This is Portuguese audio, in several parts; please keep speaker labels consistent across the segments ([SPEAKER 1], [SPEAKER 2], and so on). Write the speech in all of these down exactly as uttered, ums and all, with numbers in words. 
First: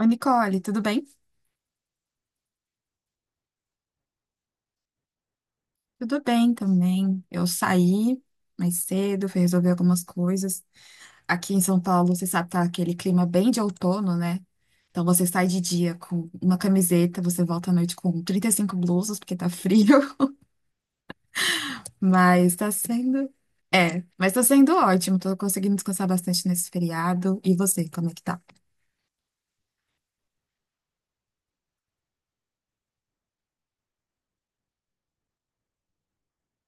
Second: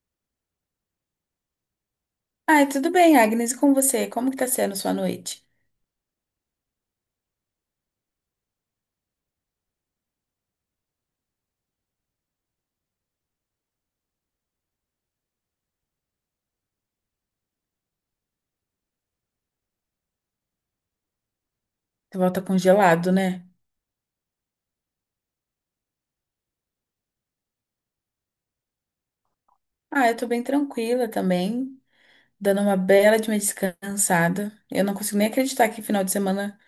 [SPEAKER 1] Oi, Nicole, tudo bem?
[SPEAKER 2] Ai, tudo bem, Agnes, e com você? Como que tá sendo sua noite?
[SPEAKER 1] Tudo bem também. Eu saí mais cedo, fui resolver algumas coisas. Aqui em São Paulo, você sabe, tá aquele clima bem de outono, né? Então você sai de dia com uma camiseta, você volta à noite com trinta e cinco blusas, porque tá frio,
[SPEAKER 2] Tu volta
[SPEAKER 1] mas tá
[SPEAKER 2] congelado,
[SPEAKER 1] sendo.
[SPEAKER 2] né?
[SPEAKER 1] É, mas tá sendo ótimo, tô conseguindo descansar bastante nesse feriado. E você, como é que tá?
[SPEAKER 2] Ah, eu tô bem tranquila também, dando uma bela de uma descansada. Eu não consigo nem acreditar que final de semana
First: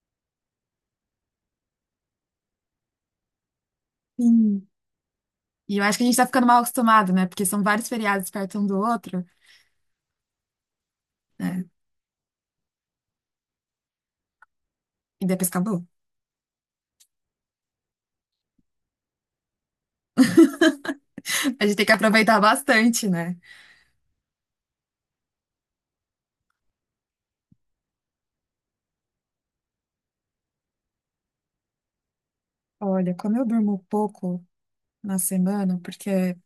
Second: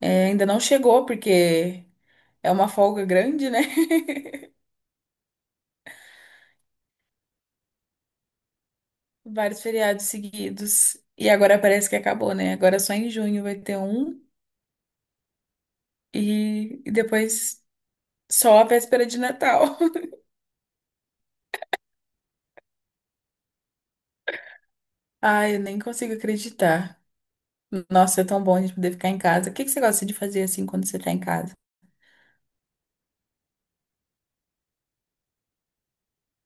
[SPEAKER 2] eh, ainda não chegou, porque é uma folga grande, né?
[SPEAKER 1] Sim. E eu acho que a gente tá ficando mal acostumado, né? Porque são vários feriados perto um do outro,
[SPEAKER 2] Vários feriados seguidos. E agora
[SPEAKER 1] né?
[SPEAKER 2] parece que acabou, né? Agora só em junho vai ter um
[SPEAKER 1] E depois acabou.
[SPEAKER 2] e, e depois só a véspera de Natal.
[SPEAKER 1] A gente tem que aproveitar bastante, né?
[SPEAKER 2] Ai, eu nem consigo acreditar. Nossa, é tão bom a gente poder ficar em casa. O que que você gosta de fazer assim quando você tá em casa?
[SPEAKER 1] Olha, como eu durmo pouco na semana, porque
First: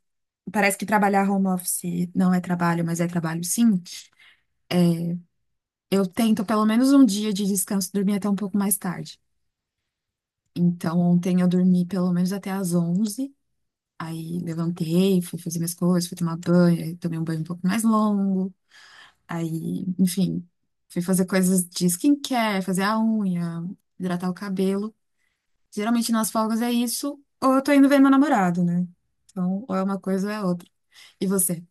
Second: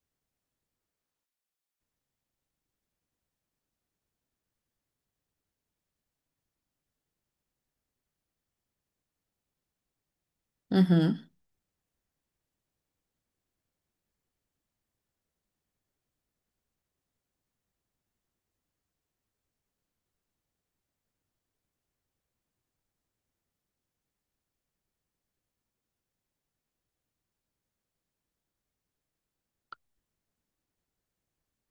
[SPEAKER 1] parece que trabalhar home office não é trabalho, mas é trabalho sim, eu tento pelo menos um dia de descanso dormir até um pouco mais tarde. Então,
[SPEAKER 2] Uhum.
[SPEAKER 1] ontem eu dormi pelo menos até às onze. Aí levantei, fui fazer minhas coisas, fui tomar banho, aí tomei um banho um pouco mais longo, aí, enfim, fui fazer coisas de skincare, fazer a unha, hidratar o cabelo. Geralmente nas folgas é isso, ou eu tô indo ver meu namorado, né? Então, ou é uma coisa ou é outra. E você?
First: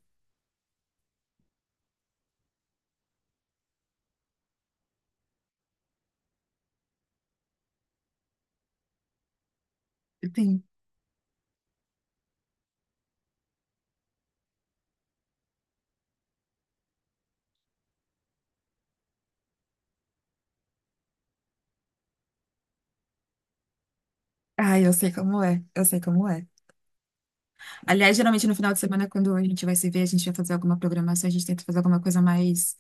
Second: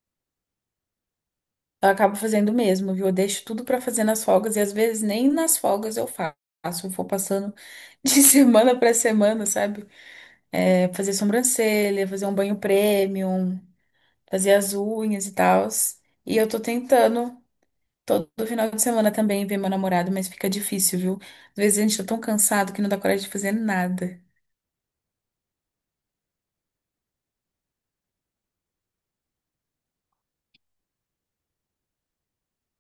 [SPEAKER 2] Eu acabo fazendo mesmo, viu? Eu deixo tudo pra fazer nas folgas e às vezes nem nas folgas eu faço. Eu vou passando de semana pra semana, sabe?
[SPEAKER 1] Sim.
[SPEAKER 2] É, fazer sobrancelha, fazer um banho premium, fazer as unhas e tal. E eu tô tentando todo final de semana também ver meu namorado, mas fica difícil, viu? Às vezes a gente tá tão cansado que não dá coragem de fazer nada.
[SPEAKER 1] ah eu sei como é, eu sei como é. Aliás, geralmente no final de semana, quando a gente vai se ver, a gente vai fazer alguma programação, a gente tenta fazer alguma coisa mais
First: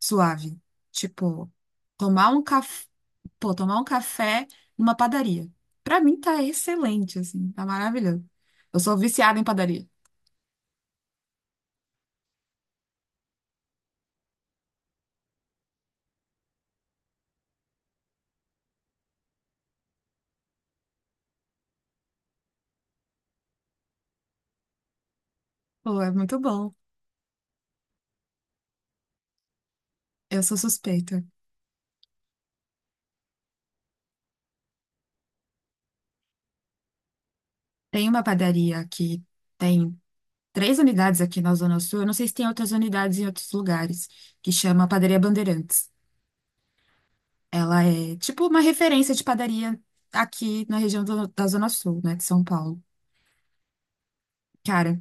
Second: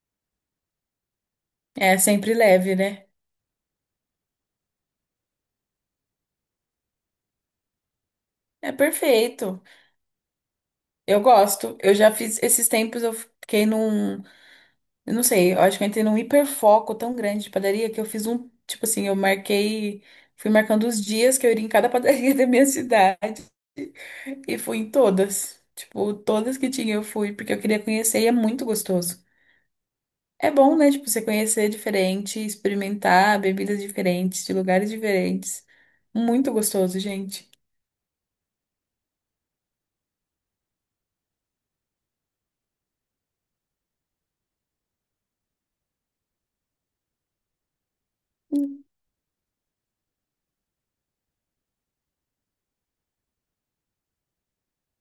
[SPEAKER 1] suave. Tipo,
[SPEAKER 2] É
[SPEAKER 1] tomar
[SPEAKER 2] sempre
[SPEAKER 1] um
[SPEAKER 2] leve,
[SPEAKER 1] café,
[SPEAKER 2] né?
[SPEAKER 1] pô, tomar um café numa padaria. Pra mim tá excelente, assim, tá maravilhoso.
[SPEAKER 2] É
[SPEAKER 1] Eu sou viciada em
[SPEAKER 2] perfeito.
[SPEAKER 1] padaria.
[SPEAKER 2] Eu gosto. Eu já fiz esses tempos, eu fiquei num. Eu não sei, eu acho que eu entrei num hiperfoco tão grande de padaria que eu fiz um, tipo assim, eu marquei, fui marcando os dias que eu iria em cada padaria da minha cidade e fui em todas.
[SPEAKER 1] Pô, é
[SPEAKER 2] Tipo,
[SPEAKER 1] muito
[SPEAKER 2] todas que
[SPEAKER 1] bom.
[SPEAKER 2] tinha eu fui, porque eu queria conhecer e é muito gostoso.
[SPEAKER 1] Eu
[SPEAKER 2] É
[SPEAKER 1] sou
[SPEAKER 2] bom, né? Tipo, você
[SPEAKER 1] suspeita.
[SPEAKER 2] conhecer diferente, experimentar bebidas diferentes, de lugares diferentes. Muito gostoso, gente.
[SPEAKER 1] Tem uma padaria que tem três unidades aqui na Zona Sul. Eu não sei se tem outras unidades em outros lugares, que chama Padaria Bandeirantes. Ela é tipo uma referência de padaria aqui na região do- da Zona Sul, né, de São Paulo. Cara,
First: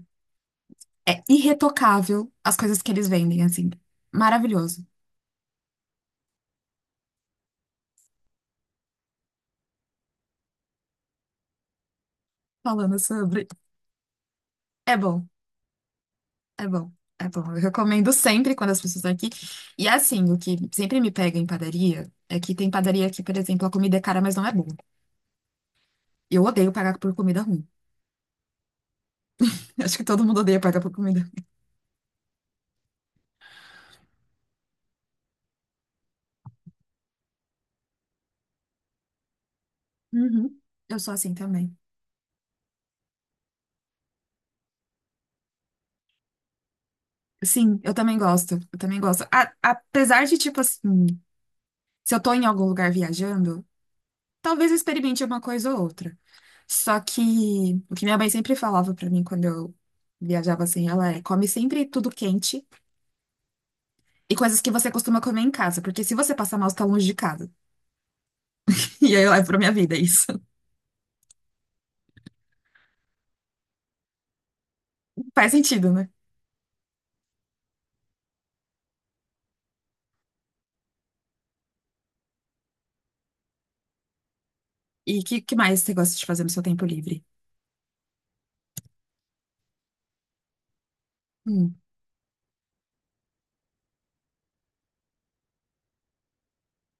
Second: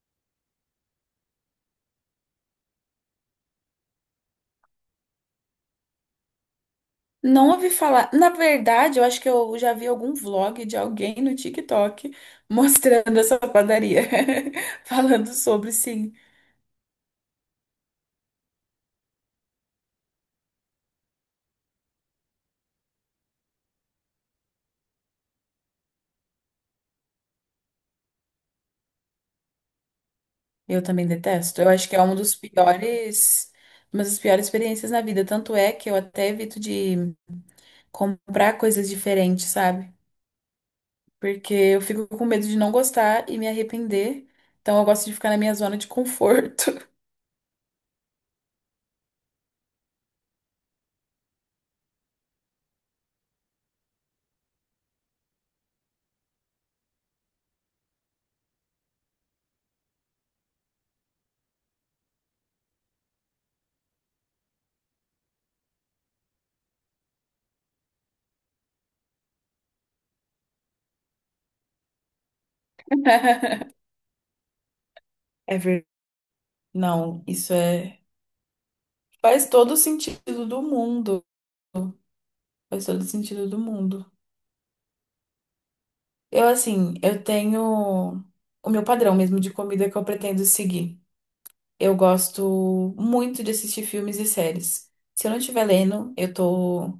[SPEAKER 1] é irretocável as coisas que eles vendem, assim. Maravilhoso.
[SPEAKER 2] Não ouvi falar. Na verdade, eu acho que eu já vi algum vlog de alguém no TikTok
[SPEAKER 1] Falando
[SPEAKER 2] mostrando essa
[SPEAKER 1] sobre.
[SPEAKER 2] padaria,
[SPEAKER 1] É bom,
[SPEAKER 2] falando sobre sim.
[SPEAKER 1] é bom. É bom, eu recomendo sempre quando as pessoas estão aqui. E assim, o que sempre me pega em padaria é que tem padaria que, por exemplo, a comida é cara, mas não é boa. Eu odeio pagar por comida ruim. Acho que todo mundo odeia pagar
[SPEAKER 2] Eu
[SPEAKER 1] por
[SPEAKER 2] também
[SPEAKER 1] comida.
[SPEAKER 2] detesto. Eu acho que é uma dos piores, uma das piores experiências na vida. Tanto é que eu até evito de comprar coisas diferentes, sabe?
[SPEAKER 1] Uhum. Eu sou assim
[SPEAKER 2] Porque
[SPEAKER 1] também.
[SPEAKER 2] eu fico com medo de não gostar e me arrepender. Então eu gosto de ficar na minha zona de conforto.
[SPEAKER 1] Sim, eu também gosto. Eu também gosto. A- apesar de, tipo assim, se eu tô em algum lugar viajando, talvez eu experimente uma coisa ou outra. Só que o que minha mãe sempre falava pra mim quando eu viajava assim, ela é: come sempre tudo quente e coisas que você costuma comer em casa, porque se você passar mal, você tá longe de casa. E aí eu levo pra minha vida isso. Faz
[SPEAKER 2] É verdade.
[SPEAKER 1] sentido, né?
[SPEAKER 2] Não, isso é. Faz todo o sentido do mundo. Faz todo sentido do mundo.
[SPEAKER 1] E o que, que mais você gosta de fazer
[SPEAKER 2] Eu,
[SPEAKER 1] no seu tempo
[SPEAKER 2] assim, eu
[SPEAKER 1] livre?
[SPEAKER 2] tenho o meu padrão mesmo de comida que eu pretendo seguir.
[SPEAKER 1] Hum.
[SPEAKER 2] Eu gosto muito de assistir filmes e séries. Se eu não estiver lendo, eu tô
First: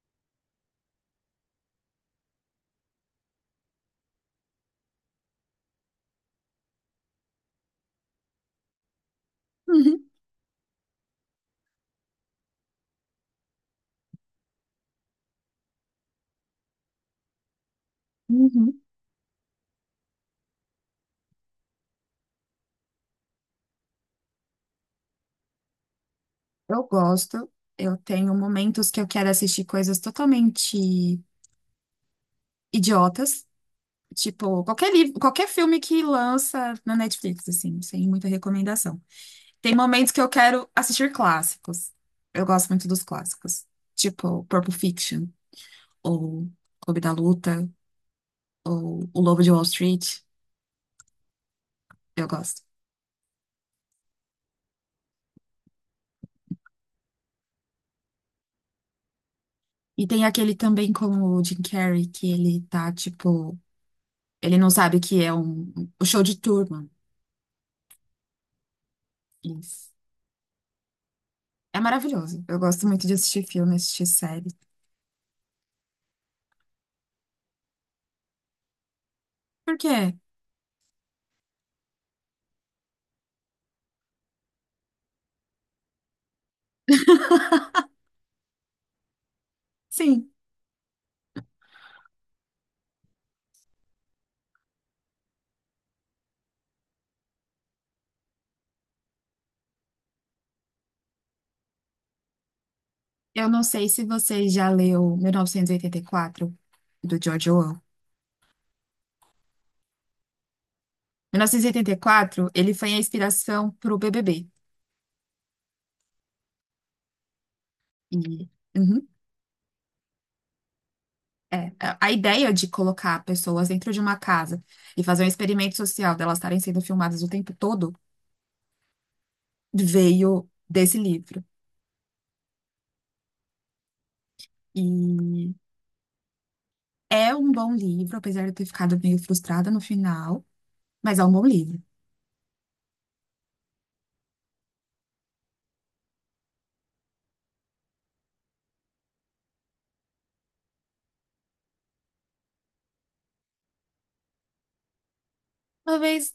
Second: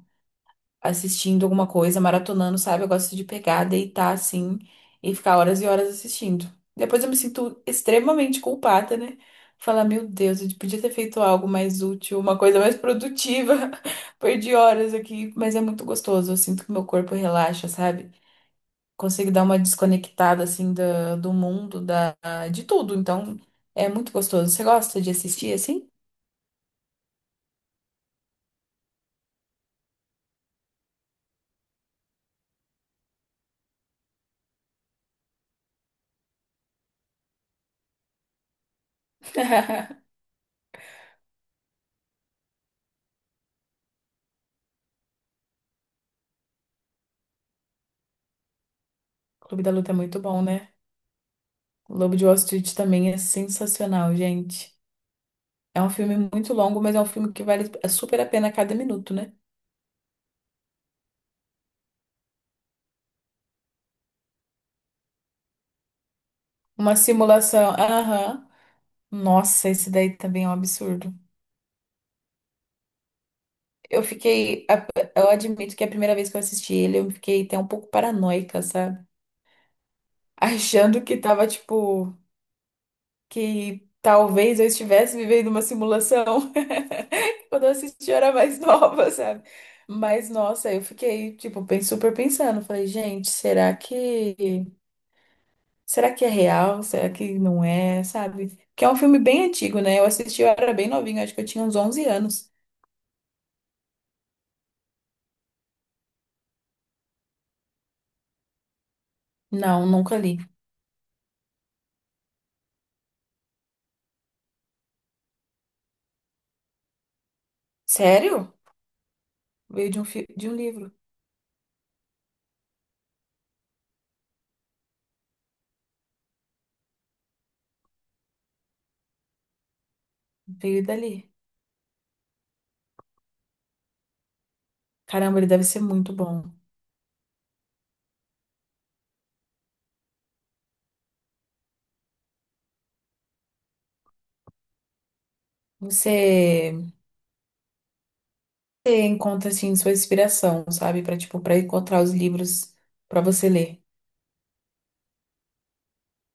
[SPEAKER 2] assistindo alguma coisa, maratonando, sabe? Eu gosto de pegar, deitar assim e ficar horas e horas assistindo. Depois eu me sinto extremamente culpada, né? Falar,
[SPEAKER 1] Uhum.
[SPEAKER 2] meu Deus, eu podia ter feito algo mais útil, uma coisa mais produtiva. Perdi horas aqui, mas é muito gostoso. Eu sinto que meu corpo relaxa, sabe?
[SPEAKER 1] Uhum.
[SPEAKER 2] Consigo dar uma desconectada assim do, do mundo, da, de tudo. Então, é muito gostoso. Você gosta de assistir assim?
[SPEAKER 1] Eu gosto. Eu tenho momentos que eu quero assistir coisas totalmente idiotas. Tipo, qualquer livro, qualquer filme que lança na Netflix, assim, sem muita recomendação. Tem momentos que eu quero assistir clássicos. Eu gosto muito dos clássicos. Tipo, Pulp Fiction, ou Clube da Luta, ou O Lobo de
[SPEAKER 2] Clube
[SPEAKER 1] Wall
[SPEAKER 2] da Luta é muito
[SPEAKER 1] Street.
[SPEAKER 2] bom, né? O Lobo de
[SPEAKER 1] Eu
[SPEAKER 2] Wall
[SPEAKER 1] gosto.
[SPEAKER 2] Street também é sensacional, gente. É um filme muito longo, mas é um filme que vale super a pena a cada minuto, né?
[SPEAKER 1] E tem aquele também com o Jim Carrey, que ele tá, tipo, ele não sabe o que é um, um, o show de Truman.
[SPEAKER 2] Uma simulação. Aham. Nossa, esse
[SPEAKER 1] Isso.
[SPEAKER 2] daí também é um absurdo.
[SPEAKER 1] É maravilhoso. Eu gosto muito de assistir filme,
[SPEAKER 2] Eu
[SPEAKER 1] assistir série.
[SPEAKER 2] fiquei. A- eu admito que a primeira vez que eu assisti ele, eu fiquei até um pouco paranoica, sabe?
[SPEAKER 1] Por quê?
[SPEAKER 2] Achando que tava, tipo. Que talvez eu estivesse vivendo uma simulação quando eu assisti eu era mais nova, sabe? Mas
[SPEAKER 1] Sim,
[SPEAKER 2] nossa, eu fiquei tipo bem super pensando, falei, gente, será que será que é real? Será que não é, sabe? Que é um filme bem antigo, né? Eu assisti eu era bem novinha, acho que eu tinha uns onze anos.
[SPEAKER 1] eu não sei se você já leu mil novecentos e oitenta e quatro, do George Orwell.
[SPEAKER 2] Não, nunca li.
[SPEAKER 1] mil novecentos e oitenta e quatro, ele foi a inspiração para o B B B. E,
[SPEAKER 2] Sério?
[SPEAKER 1] uhum,
[SPEAKER 2] Veio de um fi... de um livro,
[SPEAKER 1] é, a a ideia de colocar pessoas dentro de uma casa e fazer um experimento social delas estarem sendo filmadas o tempo todo veio
[SPEAKER 2] veio
[SPEAKER 1] desse
[SPEAKER 2] dali.
[SPEAKER 1] livro.
[SPEAKER 2] Caramba, ele
[SPEAKER 1] E
[SPEAKER 2] deve ser muito bom.
[SPEAKER 1] é um bom livro, apesar de eu ter ficado meio frustrada no final, mas é um bom livro.
[SPEAKER 2] Você você encontra assim sua inspiração, sabe, para tipo para encontrar os livros para você ler.
[SPEAKER 1] Talvez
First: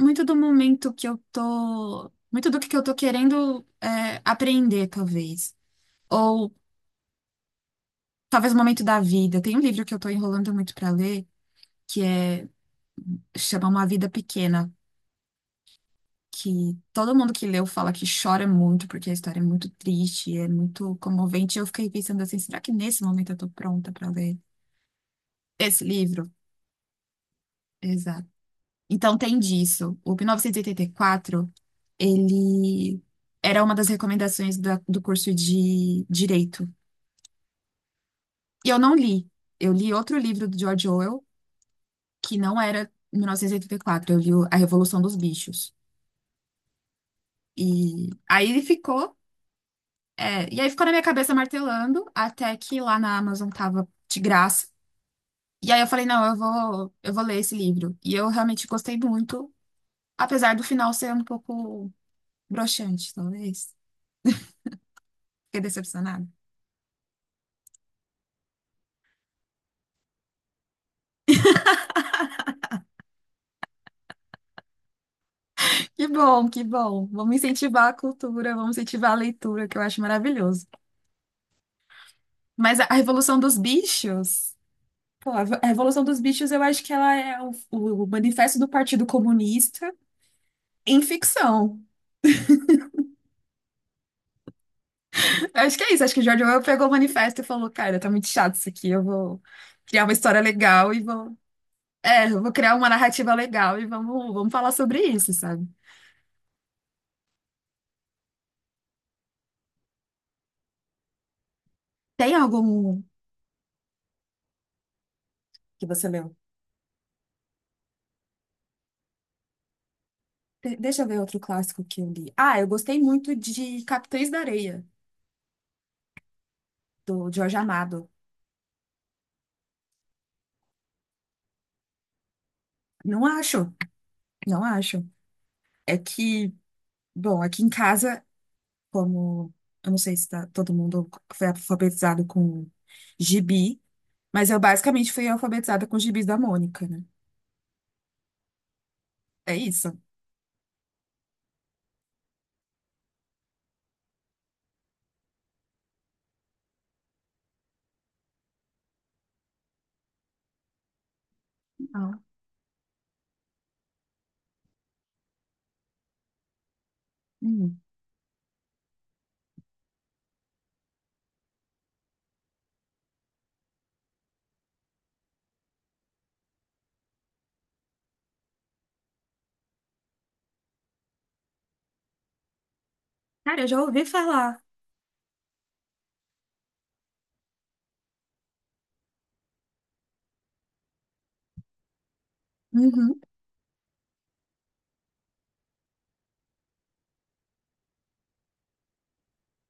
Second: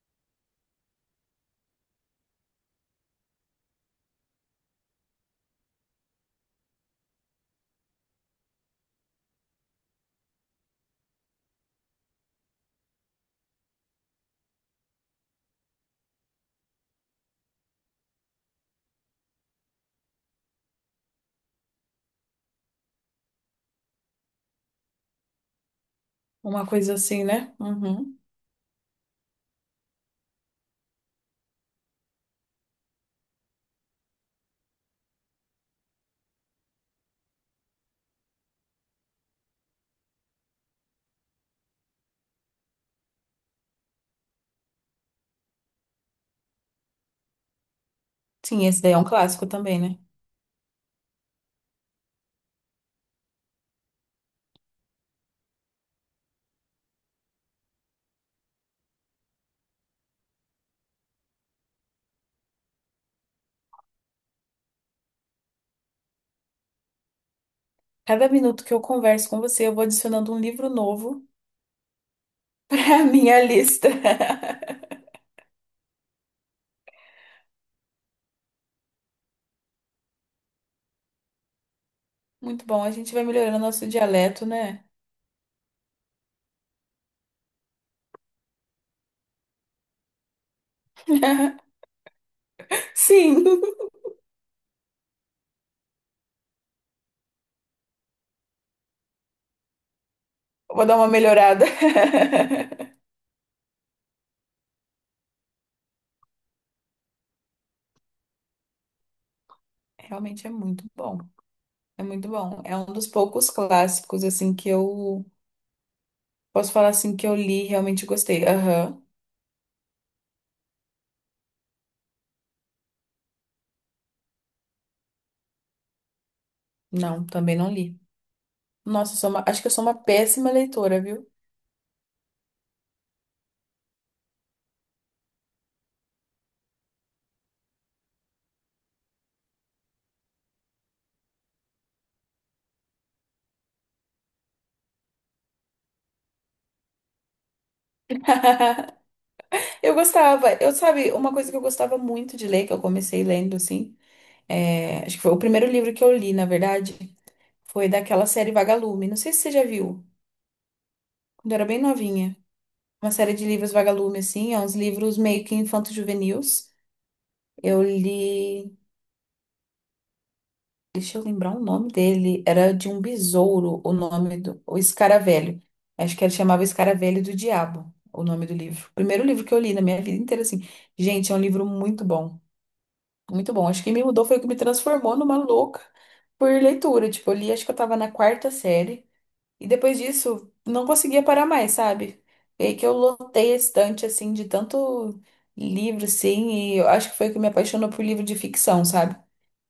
[SPEAKER 1] muito do momento que eu tô, muito do que eu tô querendo é, aprender, talvez. Ou talvez o momento da vida. Tem um livro que eu tô enrolando muito pra ler, que é chama Uma Vida Pequena, que todo mundo que leu fala que chora muito, porque a história é muito triste, é muito comovente. E eu fiquei pensando assim, será que nesse momento eu tô pronta pra ler esse livro?
[SPEAKER 2] Uma coisa assim, né? Uhum.
[SPEAKER 1] Exato. Então tem disso. O mil novecentos e oitenta e quatro, ele era uma das recomendações da- do curso de direito. E eu não li. Eu li outro livro do George Orwell, que não era mil novecentos e oitenta e quatro, eu li o- A Revolução dos Bichos. E aí ele
[SPEAKER 2] Sim, esse daí é um
[SPEAKER 1] ficou,
[SPEAKER 2] clássico também, né?
[SPEAKER 1] é, e aí ficou na minha cabeça martelando, até que lá na Amazon tava de graça. E aí eu falei, não, eu vou, eu vou ler esse livro. E eu realmente gostei muito, apesar do final ser um pouco broxante, talvez. Fiquei decepcionada.
[SPEAKER 2] Cada minuto que eu converso com você, eu vou adicionando um livro novo à minha lista.
[SPEAKER 1] Que bom, que bom. Vamos incentivar a cultura, vamos incentivar a leitura, que eu acho maravilhoso.
[SPEAKER 2] Muito
[SPEAKER 1] Mas
[SPEAKER 2] bom,
[SPEAKER 1] a
[SPEAKER 2] a
[SPEAKER 1] a
[SPEAKER 2] gente vai
[SPEAKER 1] Revolução dos
[SPEAKER 2] melhorando nosso dialeto,
[SPEAKER 1] Bichos.
[SPEAKER 2] né?
[SPEAKER 1] Pô, a Revo- a Revolução dos Bichos, eu acho que ela é o, o manifesto do Partido Comunista em ficção.
[SPEAKER 2] Sim,
[SPEAKER 1] Acho que é isso. Acho que o George Orwell pegou o manifesto e falou: Cara, tá muito chato isso aqui. Eu vou criar uma história
[SPEAKER 2] vou
[SPEAKER 1] legal
[SPEAKER 2] dar
[SPEAKER 1] e
[SPEAKER 2] uma
[SPEAKER 1] vou.
[SPEAKER 2] melhorada.
[SPEAKER 1] É, eu vou criar uma narrativa legal e vamos, vamos falar sobre isso, sabe?
[SPEAKER 2] Realmente é muito bom. É muito
[SPEAKER 1] Tem
[SPEAKER 2] bom. É um
[SPEAKER 1] algum
[SPEAKER 2] dos poucos clássicos assim que eu
[SPEAKER 1] que você leu?
[SPEAKER 2] posso falar assim que eu li, e realmente gostei. Aham.
[SPEAKER 1] De- deixa eu ver outro clássico que eu li. Ah, eu gostei muito de Capitães da Areia,
[SPEAKER 2] Não,
[SPEAKER 1] do Jorge
[SPEAKER 2] também não li.
[SPEAKER 1] Amado.
[SPEAKER 2] Nossa, eu sou uma- acho que eu sou uma péssima leitora, viu?
[SPEAKER 1] Não acho, não acho. É que, bom, aqui em casa. Como, eu não sei se tá, todo mundo foi alfabetizado com gibi, mas eu basicamente fui alfabetizada com os gibis da Mônica, né? É
[SPEAKER 2] Eu
[SPEAKER 1] isso.
[SPEAKER 2] gostava, eu sabe, uma coisa que eu gostava muito de ler, que eu comecei lendo, assim, é, acho que foi o primeiro livro que eu li, na verdade, foi daquela série Vagalume. Não sei se você já viu, quando eu era bem
[SPEAKER 1] Não.
[SPEAKER 2] novinha. Uma série de livros Vagalume, assim, é uns livros meio que infanto-juvenis.
[SPEAKER 1] Uhum.
[SPEAKER 2] Eu li. Deixa eu lembrar o nome dele. Era de um besouro, o nome do. O Escaravelho. Acho que ele chamava Escaravelho do Diabo, o nome do livro. Primeiro livro que eu li na minha vida inteira, assim. Gente, é um livro muito bom. Muito
[SPEAKER 1] Cara, eu
[SPEAKER 2] bom.
[SPEAKER 1] já
[SPEAKER 2] Acho que me
[SPEAKER 1] ouvi
[SPEAKER 2] mudou, foi o que me
[SPEAKER 1] falar.
[SPEAKER 2] transformou numa louca por leitura. Tipo, eu li, acho que eu tava na quarta série. E depois disso, não conseguia parar mais, sabe? E aí que eu
[SPEAKER 1] Uhum,
[SPEAKER 2] lotei a estante, assim, de tanto livro, assim. E eu acho que foi o que me apaixonou por livro de ficção, sabe?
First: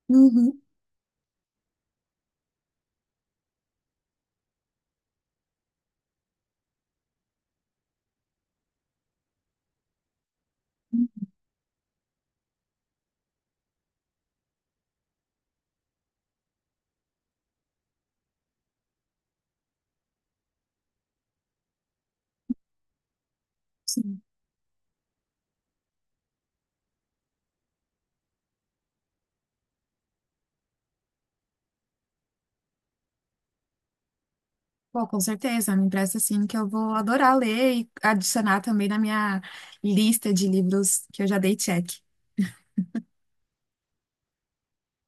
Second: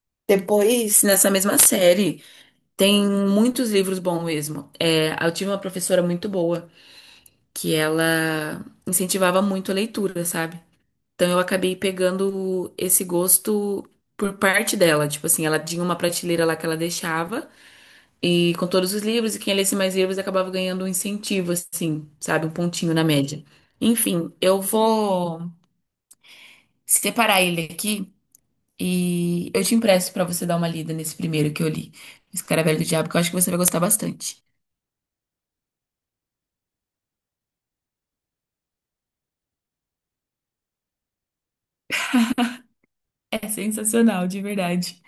[SPEAKER 1] uhum,
[SPEAKER 2] Depois, nessa mesma série. Tem muitos livros bons mesmo. É, eu tive uma professora muito boa que ela incentivava muito a leitura, sabe?
[SPEAKER 1] uhum,
[SPEAKER 2] Então eu acabei pegando esse gosto por parte dela. Tipo assim, ela tinha uma prateleira lá que ela deixava e com todos os livros, e quem lesse mais livros acabava ganhando um incentivo, assim, sabe? Um pontinho na média.
[SPEAKER 1] sim.
[SPEAKER 2] Enfim, eu vou separar ele aqui e eu te empresto pra você dar uma lida nesse primeiro que eu li, Escaravelho do Diabo, que eu acho que você vai gostar bastante.
[SPEAKER 1] Pô, com certeza, me empresta assim que eu vou adorar ler e adicionar também na minha lista de livros que eu já dei check.
[SPEAKER 2] É sensacional, de verdade.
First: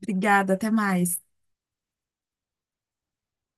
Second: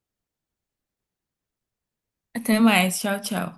[SPEAKER 1] Obrigada, até mais.
[SPEAKER 2] Até mais. Tchau, tchau.